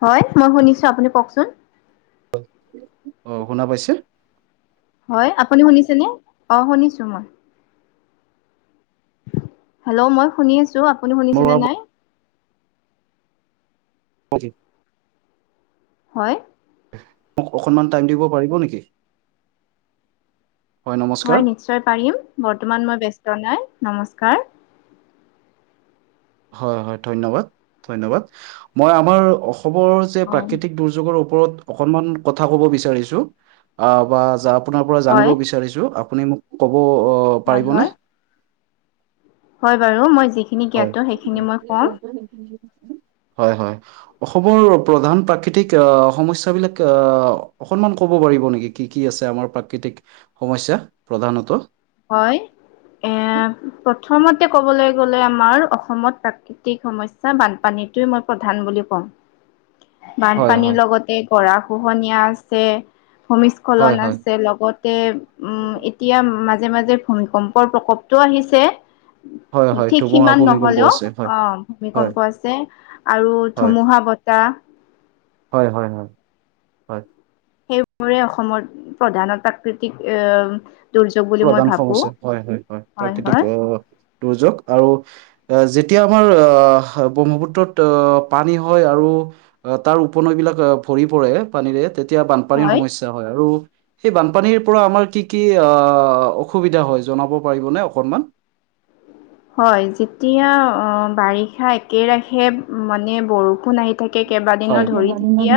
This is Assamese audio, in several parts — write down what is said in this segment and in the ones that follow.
হয়, মই শুনিছোঁ। আপুনি কওঁকচোন অহ' শুনা পাইছে। হয় আপুনি শুনিছেনে অ শুনিছো মই। হেল্ল' মই শুনি আছো আপুনি মোৰ শুনিছেনে নাই। অ' জি হয়। মোক অকনমান টাইম দিব পাৰিব নেকি? হয় নিশ্চয় পাৰিম, বৰ্তমান মই ব্যস্ত নাই, নমস্কাৰ। হয়, হয় ধন্যবাদ, ধন্যবাদ, মই আমাৰ খবৰ যে অ প্ৰাকৃতিক দুৰ্যোগৰ ও ওপৰত অকনমান কথা ক'ব বিচাৰিছোঁ আহ আপোনাৰ পৰা জানিব হয় বিচাৰিছোঁ। আপুনি মোক ক'ব অ' হয় পাৰিবনে? হয় হয় বাৰু মই যিখিনি হয় জ্ঞাতো সেইখিনি মই কম। [inaudible] হয়, হয় অসমৰ প্ৰধান প্ৰাকৃতিক আহ সমস্যাবিলাক আহ অকনমান ক'ব কৰিব নেকি কি কি আছে, আমাৰ প্ৰাকৃতিক সমস্যা প্ৰধানত। হয় এ প্ৰথমতে ক'বলৈ গ'লে আমাৰ অসমত প্ৰাকৃতিক সমস্যা বানপানীটোৱে মই প্ৰধান বুলি কম। হয় বানপানীৰ হয় লগতে গৰাখহনীয়া আছে। হয় ভূমিস্খলন হয় আছে লগতে উম এতিয়া মা। মাজে মাজে ভূমিকম্পৰ প্ৰকোপটো আহিছে। হয়। হয় ঠিক ধুমুহা সিমান ভূমিকম্প নহ'লেও আছে হয় অ' হয় ভূমিকম্প যে আৰু হয়, ধুমুহা বতাহ। হয়, হয়, হয়, হয়। সেইবোৰে অসমৰ প্ৰধানত প্ৰাকৃতিক এ দুৰ্যোগ বুলি মই প্ৰধান ভাবো সমস্যা হয়, হয়, হয় প্ৰাকৃতিক দুৰ্যোগ আৰু যেতিয়া, আমাৰ আহ ব্ৰহ্মপুত্ৰত পানী হয় আৰু তাৰ উপনৈবিলাক বিলাক ভৰি পৰে পানীৰে তেতিয়া বানপানীৰ হয় সমস্যা হয় আৰু সেই বানপানীৰ পৰা আমাৰ কি কি অহ' অহ' অসুবিধা হয় জনাব পাৰিবনে অকণমান। হয়, যেতিয়া অ' বাৰিষা একেৰাখে মানে বৰষুণ কোন আহি থাকে হয়, কেইবাদিনো ধৰি তেতিয়া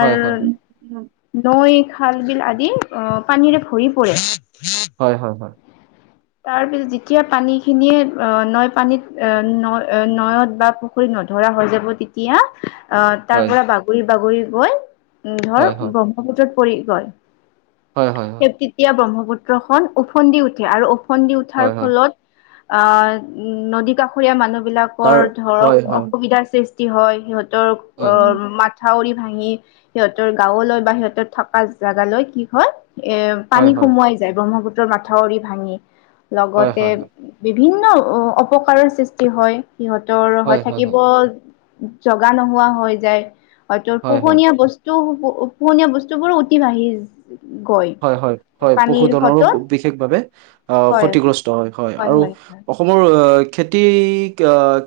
হয়, হয়, হয়, নৈ খাল বিল আদি অ' পানীৰে ভৰি পৰে। হয়, হয়, হয়। তাৰপিছত যেতিয়া পানী খিনিয়ে অ' নৈ পানীত ন নৈয়ত বা পুখুৰীত ন নধৰা হৈ যাব, তেতিয়া। অহ তাৰ হয়, পৰা বাগৰি বাগৰি গৈ উ ধৰ হয়, হয়, ব্ৰহ্মপুত্ৰত পৰি গ'ল হয়, হয়, হয়, সেই তেতিয়া ব্ৰহ্মপুত্ৰখনন ওফন্দি উঠে আৰু ওফন্দি উঠাৰ হয়, হয়, ফলত আহ নদী কাষৰীয়া মানুহ তাৰ বিলাকৰ হয়, ধৰক হয়, অসুবিধাৰ সৃষ্টি হয় সিহঁতৰ হয়, অ মাথাউৰি ভাঙি সিহঁতৰ গাঁৱলৈ বা সিহঁতৰ থকা জেগালৈ কি হয় এ হয়, পানী হয়, সোমোৱাই যায় ব্ৰহ্মপুত্ৰৰ মাথাউৰি ভাঙি হয়, লগতে হয়, হয়, বিভিন্ন অপকাৰৰ সৃষ্টি হয় সিহঁতৰ হৈ হয়, হয়, হয়, থাকিব জগা নোহোৱা হৈ যায় হয়তো হয়, হয়। পোহনীয়া বস্তু পোহনীয়া বস্তু বোৰো উতি ভাঢ়ি হয় হয় হয় পশুধনৰো বিশেষভাৱে অ হয় ক্ষতিগ্ৰস্ত হয় হয় আৰু অসমৰ খেতি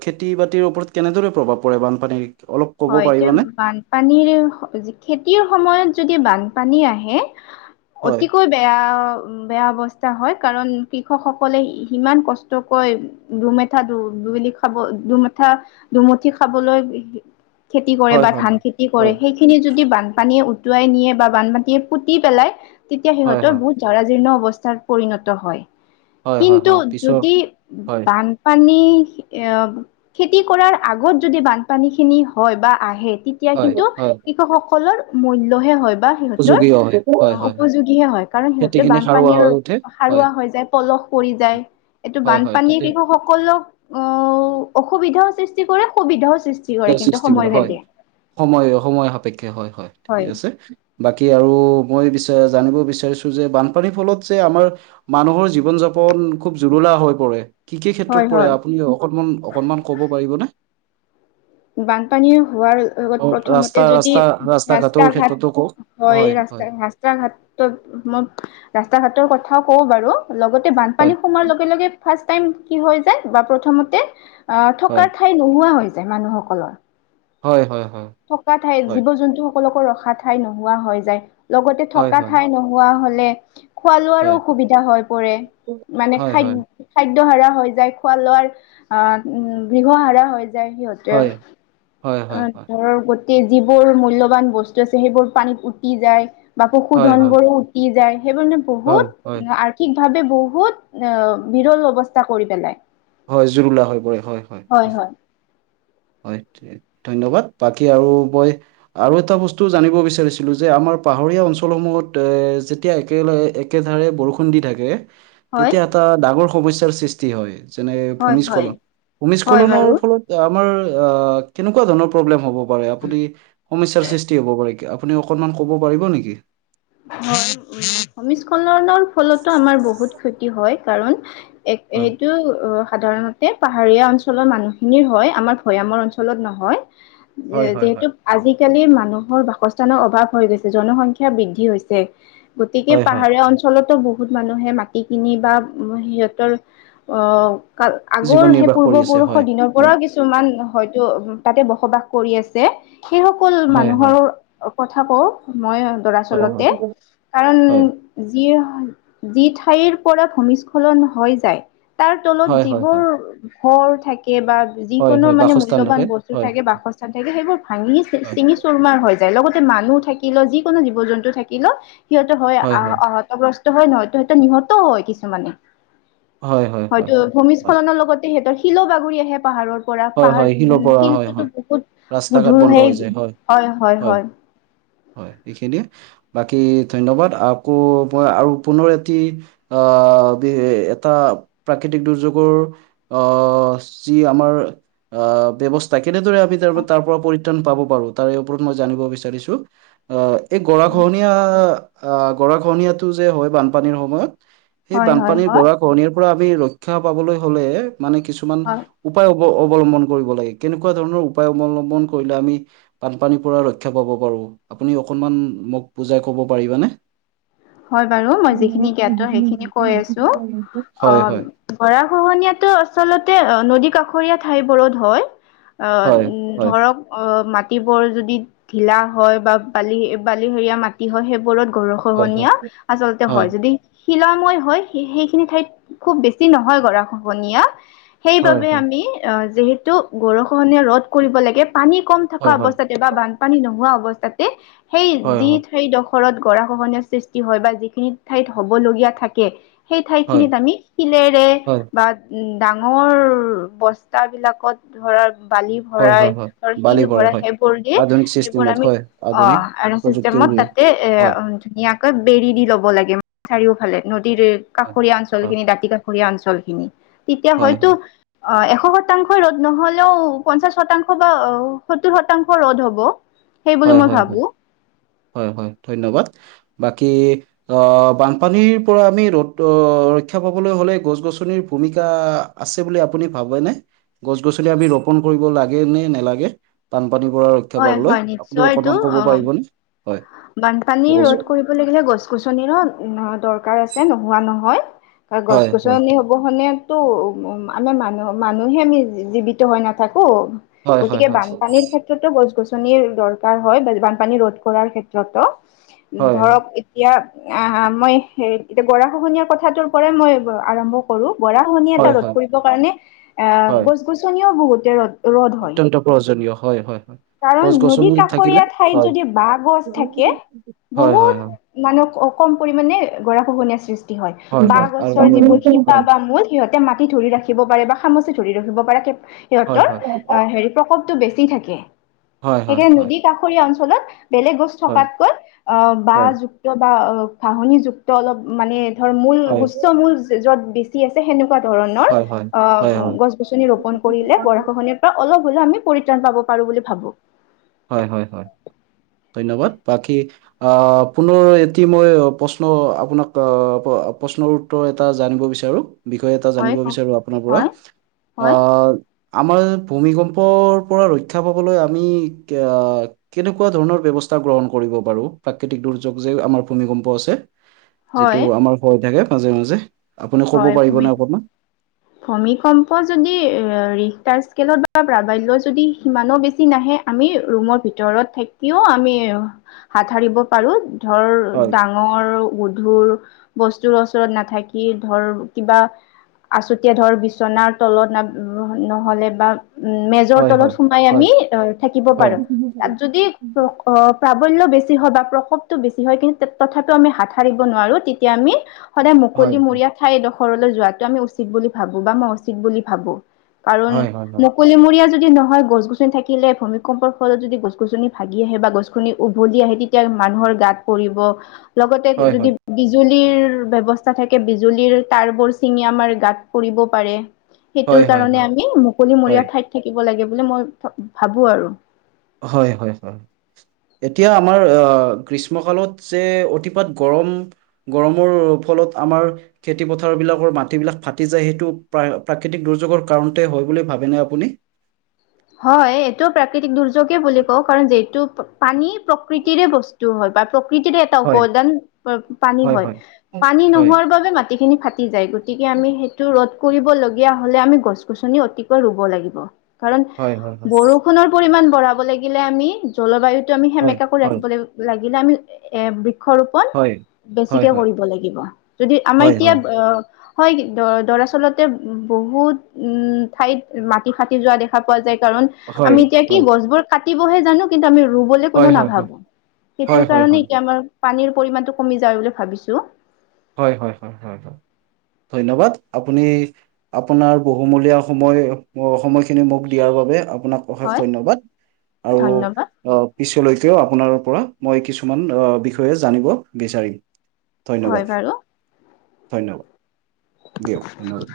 খেতি বাতিৰ ওপৰত কেনেদৰে প্ৰভাৱ পৰে বানপানীৰ অলপ ক'ব হয় এতিয়া পাৰিবানে বানপানীৰ যি খেতিৰ সময়ত যদি বানপানী আহে হয় অতিকৈ বেয়া বেয়া অৱস্থা হয়, কাৰণ কৃষকসকলে সিমান কষ্টকৈ দুমেঠ দু বুলি খাব দুমুঠা দুমুঠি খাবলৈ খেতি কৰে হয় বা হয় ধান হয় খেতি হয় কৰে সেইখিনি যদি বান পানীয়ে উটুৱাই নিয়ে বা বান মাটিয়ে পুতি পেলাই, তেতিয়া হয় সিহঁতৰ হয় বহুত জৰাজীৰ্ণ অৱস্থা পৰিণত হয় হয় হয় কিন্তু হয় পিছৰ যদি হয় বানপান নী খেতি কৰাৰ আগত যদি বানপানী খিনি হয় বা আহে তেতিয়া হয় কিন্তু হয় কৃষকসকলৰ মূল্যহে হয় বা সিহঁতৰ উপযোগী হয় হয় হয় হয় উপযোগীহে হয় কাৰণ সিহতেৰ খেতিখিনি সাৰুৱা বানপানীৰ হৈ উঠে হয় সাৰুৱা হৈ যায় পলস পৰি যায় এইটো হয় হয় বানপানী তেতিয়া কিষক সকলক অ অসুবিধাও সৃষ্টি কৰে সুবিধাও সৃষ্ বিলাক সৃষ্টি কৰা হয় সময় সময় সাপেক্ষে হয় হয় ঠিকে আছে বাকী আৰু মই বিচ জানিব বিচাৰিছোঁ যে বানপানীৰ ফলত যে আমাৰ মানুহৰ জীৱন যাপন। অঁ খুব জৰুলা হৈ পৰে কি কি হয় ক্ষেত্ৰত হয় পৰে আপুনি অকনমান অকনমান ক'ব পাৰিবনে। বানপানী হোৱাৰ লগত অ, প্ৰথমতে ৰাস্তা যদি ৰাস্তা ৰাস্তা ঘাটৰ ঘাট ক্ষেত্ৰতো কওক হয়, ৰাস্তা ৰাস্তা ঘাটত মোৰ ৰাস্তা ঘাটৰ কথাও কওঁ বাৰু লগতে হয় বানপানী সোমোৱাৰ লগে লগে ফাৰ্ষ কি হৈ যায় বা প্ৰথমতে আহ হয় থকাৰ ঠাই নোহোৱা হৈ যায় মানুহসকলৰ হয় হয় হয়। থকা ঠাই জীৱ জন্তু সকলকো ৰখা ঠাই নোহোৱা হৈ যায়। লগতে হয় থকা হয় ঠাই নোহোৱা হলে খোৱা লোৱাৰো হয় অসুবিধা হয় পৰে মানে হয় খাদ হয় খাদ হৰা হৈ যায় খোৱা লোৱাৰ আহ উ গৃহ হৰা হৈ যায়। যায় সিহঁতে হয় হয় হয় অ' হয় গোট যিবোৰ মূল্যবান বস্তু আছে সেইবোৰ পানীত উটি যায়। বা হয় পশুধন হয় বো উটি যায় সেইবোৰ মানে হয় হয় বহুত আৰ্থিক। ভাবে বহুত অঁ বিৰল অৱস্থা কৰি পেলাই। হয় জুৰুলা হৈ পৰে হয় হয় হয়। হয় ধন্যবাদ বাকী আৰু মই আৰু এটা বস্তু জানিব বিচাৰিছিলো যে আমাৰ আমাৰ পাহাৰীয়া অঞ্চলসমূহত যেতিয়া একেলগে একেধাৰে বৰষুণ দি থাকে। হয় তেতিয়া এটা ডাঙৰ সমস্যাৰ সৃষ্টি হয়। যেনে হয় হয় ভূমিস্খলন হয় ভূমিস্খলনৰ বাৰু ফলত আমাৰ অঁ কেনেকুৱা ধৰণৰ প্ৰব্লেম হ'ব। আপুনি আ সমস্যাৰ সৃষ্টি কৰিব পাৰিব! হয় উ ভূমিস্খলনৰ ফলতো আমাৰ বহুত ক্ষতি হয় কাৰণ এক হয় সেইটো অঁ সাধাৰণতে পাহাৰীয়া অঞ্চলৰ মানুহখিনিৰ হয় আমাৰ ভৈয়ামৰ অঞ্চলত নহয় হয় হয় হয় যিহেতু আজিকালি মানুহৰ বাসস্থানৰ অভাৱ হৈ গৈছে জনসংখ্যা বৃদ্ধি কি হৈছে গতিকে হয় হয় পাহাৰীয়া অঞ্চলতো ব বহুত মানুহে মাটি কিনি বা সিহঁতৰ অ' কা আগৰ জীৱন সেই নিৰ্বাহ কৰি আছে পূৰ্বপুৰুষৰ হয় দিনৰ হয় পৰাও কিছুমান হয়তো উ তাতে বসবাস কৰি আছে সেইসকল হয় মানুহৰ হয় কথা কওঁ মই হয় হয় দৰাচলতে কাৰণ হয় যি যি ঠাইৰ পৰা ভূমিস্খলন হৈ যায় তাৰ তলত হয় হয় যিবোৰ হয় সৰ থাক এবাৰ হয় যিকোনো হয় মানে বাসস্থান মূল্যবান থাকে বস্তু হয় থাকে বাসস্থান থাকে সেইবোৰ ভাঙি হয় চিঙি চুৰমাৰ হয়। লগতে মানুহ থাকিলে যিকোনো জীৱ জন্তু থাকিলও সিহঁততে হয় আহ আহত গ্ৰস্ত হয় নহয়টো সৈ নিহত হয় কিছুমানে হয়, হয়, হয়, হয়তো হয়, হয়, ভূমিস্খলনৰ লগতে সিহতৰ শিলো বাগুৰি আহে পাহাৰত পৰা হয়, পাহাৰ হয়, শিলৰ উ পৰা হয়, শিলটোতো হয়, বহুত ৰাস্তা ঘাট গুধুৰ বন্ধ সেই, হৈ যায়, হয় হয় হয়। [inaudible] হয় এইখিনিয়ে বাকী ধন্যবাদ আকৌ মই আৰু পুনৰ এটি আ আহ এটা প্ৰাকৃতিক দুৰ্যোগৰ আহ যি আমাৰ আহ ব্যৱস্থা কেনেদৰে আমি তাৰ তাৰ পৰা পৰি ত্ৰাণ পাব পাৰো তাৰে ওপৰত মই জানিব বিচাৰিছো আহ এই গৰা খহনীয়া আহ গৰা খহনীয়াটো যে হয়। বানপানীৰ সময়ত সেই হয় হয় হয় বানপানীৰ হয় গৰাখহনীয়া পৰা আমি ৰক্ষা পাবলৈ হ'লে মানে কিছুমান হয় উপায় অব অ ৱলম্বন কৰিব লাগে কেনেকুৱা ধৰণৰ উপায় অৱলম্বন কৰিলে আমি বানপানীৰ পৰা ৰক্ষা পাব পাৰো। আপুনি অকণমান মোক বুজাই ক'ব পাৰিবানে? হয় বাৰু মই যিখিনি জ্ঞাত সেইখিনি কৈ আছো। হয় অ' হয় গৰাখহনীয়াটো আচলতে অ' নদী কাষৰী হৰীয়া ঠাইবোৰত হয় হয় আহ উ হয় ধৰক অ মাট টিবোৰ যদি ঢিলা হয় বা বালি বালিহেৰীয়া মাটি হয় সেইবোৰত হয় ঘৰখহনীয়া আচলতে হয় যদি শিলময় হয় সেইখিনি ঠাইত খুব বেছি নহয় গৰাখহনীয়া হয় সেইবাবে হয় আমি অ, যিহেতু গৰষহনীয়া ৰ'দ কৰিব লাগে পানী কম থকা হয় হয় অৱস্থাতে বা বানপানী নোহোৱা অৱস্থাতে সেই হয় যি হয় ঠাই দখ ফলত গৰা-খহনীয় সৃষ্টি হয় বা যিখিনি ঠাইত হবলগীয়া থাকে সেই ঠাই হয় খিনিত আমি শিলেৰে হয় বা উম, ডাঙৰ বস্তা বিলাকত ধৰা বালি হয় ভৰাই হয় হয় বালি শিল পৰে ভৰা হয় সেইবোৰ দি আধুনিক সেইবোৰ চিষ্টেমত আমি হয় অ, আধুনিক এটা চিষ্টেম প্ৰযুক্তিৰ মত তাতে এ হয় উম, ধুনীয়া কয়, বেৰি দি ল'ব লাগে, চাৰিওফালে নদীৰ হয় কাষৰীয়া অঞ্চল হয় খিনি দাঁতি কাষৰীয়া অঞ্চল। উম, তেতিয়া হয় হয় হয়তো অ, এশ শতাংশই ৰ'দ নহ'লেও পঞ্চাশ শতাংশ বা অ, সত্তৰ শতাংশ ৰ'দ হ'ব সেই বুলি মই ভাবো হয়-হয়-হয়-হয়-হয় ধন্যবাদ। বাকী আহ বানপানীৰ পৰা আমি ৰ'দ ৰক্ষা পাবলৈ হ'লে গছ-গছনিৰ ভূমিকা আছে বুলি আপুনি ভাবেনে গছ-গছনি আমি ৰোপন কৰিব লাগে নে নালাগে বানপানী পৰা ৰক্ষা হয় হয় আপুনি নিশ্চয় এইটো অকনমান ক'ব অ পাৰিবনে? হয় বানপানী ৰ'দ ক'বচোন কৰিব লাগিলে গছ-গছনিৰো দৰকাৰ আছে নোহোৱা নহয়। কাৰ হয় গছ- হয় গছনি হব হনেতো উম আমি মানুহ মানুহে আমি জীৱিত হৈ নাথাক কো হয় হয় গতিকে হয় বানপানীৰ ক্ষেত্ৰতো গছ-গছনিৰ দৰকাৰ হয় বা বানপানী ৰোধ কৰাৰ ক্ষেত্ৰ ত্ৰতো হয় হয় ধৰক এতিয়া আহ, মই এতিয়া গৰা খহনীয়াৰ কথাটোৰ পৰাই মই আৰম্ভ কৰোঁ। গৰাখহনীয়া এটা হয় ৰ'দ হয় কৰিব কাৰণে এ হয় গছ- গছনিও বহুতে ৰ'দ ৰ'দ হয় অত্যন্ত প্ৰয়োজনীয় হয় হয় হয় কাৰণ গছ নদী গছনি থাকিলে কাষৰীয়া ঠাইত হয় যদি বাঁহ গছ থাকে হয় হয় বহুত হয় মানুহ অ, কম পৰিমানে গৰা খহনীয়া সৃষ্ট ষ্টি হয় বাঁহ হয় আৰু গছৰ হয় যিবোৰ শিপা হয় বা মূল সিহত এতিয়া মাটি ধৰি ৰাখিব পাৰে বা খামুচি ধৰি ৰাখিব পাৰে হয় সিহঁতৰ হয় আহ হয় হেৰি প্ৰকক টো বেছি থাকে হয় সেইকাৰণে হয় নদী কাষৰীয়া অঞ্চলত বেলেগ গছ থকাতকৈ অ' বাঁহ হয় যুক্ত বা ঘাহনি যুক্ত অলপ মানে ধৰ মূল হয় হয় গুচ্চ মূল য'ত বেছি আছে সেনেকুৱা ধৰণৰ হয়, হয়, হয়, অ' হয়। গছ গছনি ৰোপন কৰিলে গৰাখহনীয়া পৰা অলপ হ'লেও আমি পৰিত্ৰাণ পাব পাৰোঁ বুলি ভাবোঁ। হয়, হয়, হয়। ধন্যবাদ, বাকী আহ পুনৰ এটি মই প্ৰশ্ন আপোনাক প্ৰশ্নৰ উত্তৰ এটা জানিব বিচাৰোঁ? বিষয়ে এটা জানিব হয় ক বিচাৰোঁ আপোনাৰ পৰা হয় হয় আহ আমাৰ ভূমিকম্পৰ পৰা ৰক্ষা পাবলৈ আমি কে কেনেকুৱা ধৰণৰ ব্যৱস্থা গ্ৰহণ কৰিব পাৰোঁ। প্ৰাকৃতিক দুৰ্যোগ যে আমাৰ ভূমিকম্প আছে। যিটো, হয় আমাৰ হৈ থাকে মাজে মাজে আপুনি ক'ব হয়, ভূমি পাৰিবনে অকণমান? ভূমিকম্প যদি ৰি্টাৰ স্কেলত বা প্ৰাবাল্য যদি সিমানো বেছি নাহে, আমি ৰুমৰ ভিতৰত থাকি টোৰ আমি হাত সাৰিব পাৰোঁ। ধৰ হয়, ডাঙৰ, গধুৰ বস্তুৰ ওচৰত নাথাকি। ধৰ কিবা আছুতীয়া ধৰ বিচনাৰ তলত ন নহ'লে বা উম, মেজৰ হয়, তলত হয়, সোমাই হয়, আমি আহ থাকিব হয়। হয়, পাৰোঁ তাত যদি পা প্ৰাবল্য বেছি হয় বা প্ৰসোপটো বেছি হয়, কিন্তু তথাপিও আমি হাতত সাৰিব নোৱাৰোঁ, তেতিয়া আমি সদায় হয়, মুকলি মৰিয়া ঠাই এডোখৰলৈ যোৱাটো আমি উচিত বুলি ভাবোঁ বা মই উচিত বুলি ভাবোঁ। কাৰণ হয়, হয়, হয়। মুকলি মৰিয়া যদি নহয় গছ গছনি থাকিলে ভূমিকম্পৰ ফলত যদি গছ গছনি ভাগি আহে বা গছনি উভলি আহে, তেতিয়া মানুহৰ গাত পৰিব, লগতে হয় যদি হয় বিজুলীৰ ব্যৱস্থা থাকে। বিজুলিৰ তাৰবোৰ ছিঙি আমাৰ গাত পৰিব পাৰে। হয় সেইটোৰ হয় কাৰণে আমি মুকলি হয় মৰিয়া ঠাইত থাকিব লাগে বুলি মই ভাবোঁ আৰু হয়, হয়, হয়। এতিয়া আমাৰ আহ গ্ৰীষ্মকালত যে অতিপাত গৰম গৰমৰ ফলত আমাৰ খেতি পথাৰ বিলাকৰ মাটি বিলাক ফাটি যায়। সেইটো প্ৰাকৃতিক দুৰ্যোগৰ কাৰণতে হয় বুলি ভাবেনে আপুনি। হয়, এইটোও প্ৰাকৃতিক দুৰ্যোগে বুলি কওঁ, কাৰণ যিটো পানী প্ৰকৃতিৰে বস্তু হয়। বা প্ৰকৃতিৰে এটা হয় উপাদান পানী হয়, পানী হয় নোহোৱাৰ বাবে মাটিখিনি ফাটি যায়। গতিকে, আমি সেইটো ৰধ কৰিবলগীয়া হ'লে আমি গছ গছনি অতিকৈ ৰুব লাগিব। কাৰণ হয় হয় বৰষুণৰ পৰিমাণ বঢ়াব লাগিলে, আমি জলবায়ুতটো আমি হয় সেমেকা কৰি হয় হয় ৰাখিব লাগিব। লাগিলে আমি এ বৃক্ষ ৰোপন হয় হয় বেছিকে কৰিব লাগিব যদি আমি হয় এতিয়া হয় আহ হয় দে দৰাচলতে বহুত উম, ঠাইত মাটি ফাটি যোৱা দেখা পোৱা যায়। কাৰণ হয় আমি এতিয়া কি গছবোৰ কাটিবহে জানোঁ। কিন্তু আমি ৰু ৰুবলৈ হয় হয় কোনো হয় হয় হয় নাভাবোঁ। হয় সেইটোৰ হয় কাৰণে হয় এতিয়া আমাৰ পানীৰ পৰিমণটো কমি যায় বুলি ভাবিছোঁ। হয়, হয়, হয়, হয়, হয়। ধন্যবাদ। আপুনি আপোনাৰ বহুমূলীয়া সময় সময়খিনি মোক দিয়াৰ বাবে আ আপোনাক অশেষ হয় ধন্যবাদ আৰু ধন্যবাদ আহ পিছলৈ তেওঁ আপোনাৰ ওপৰত মই কিছুমান বিষয়ে জানিব বিচাৰিম হয় ধন্যবাদ বাৰু। ধন্যবাদ। দিয়ক ধন্যবাদ।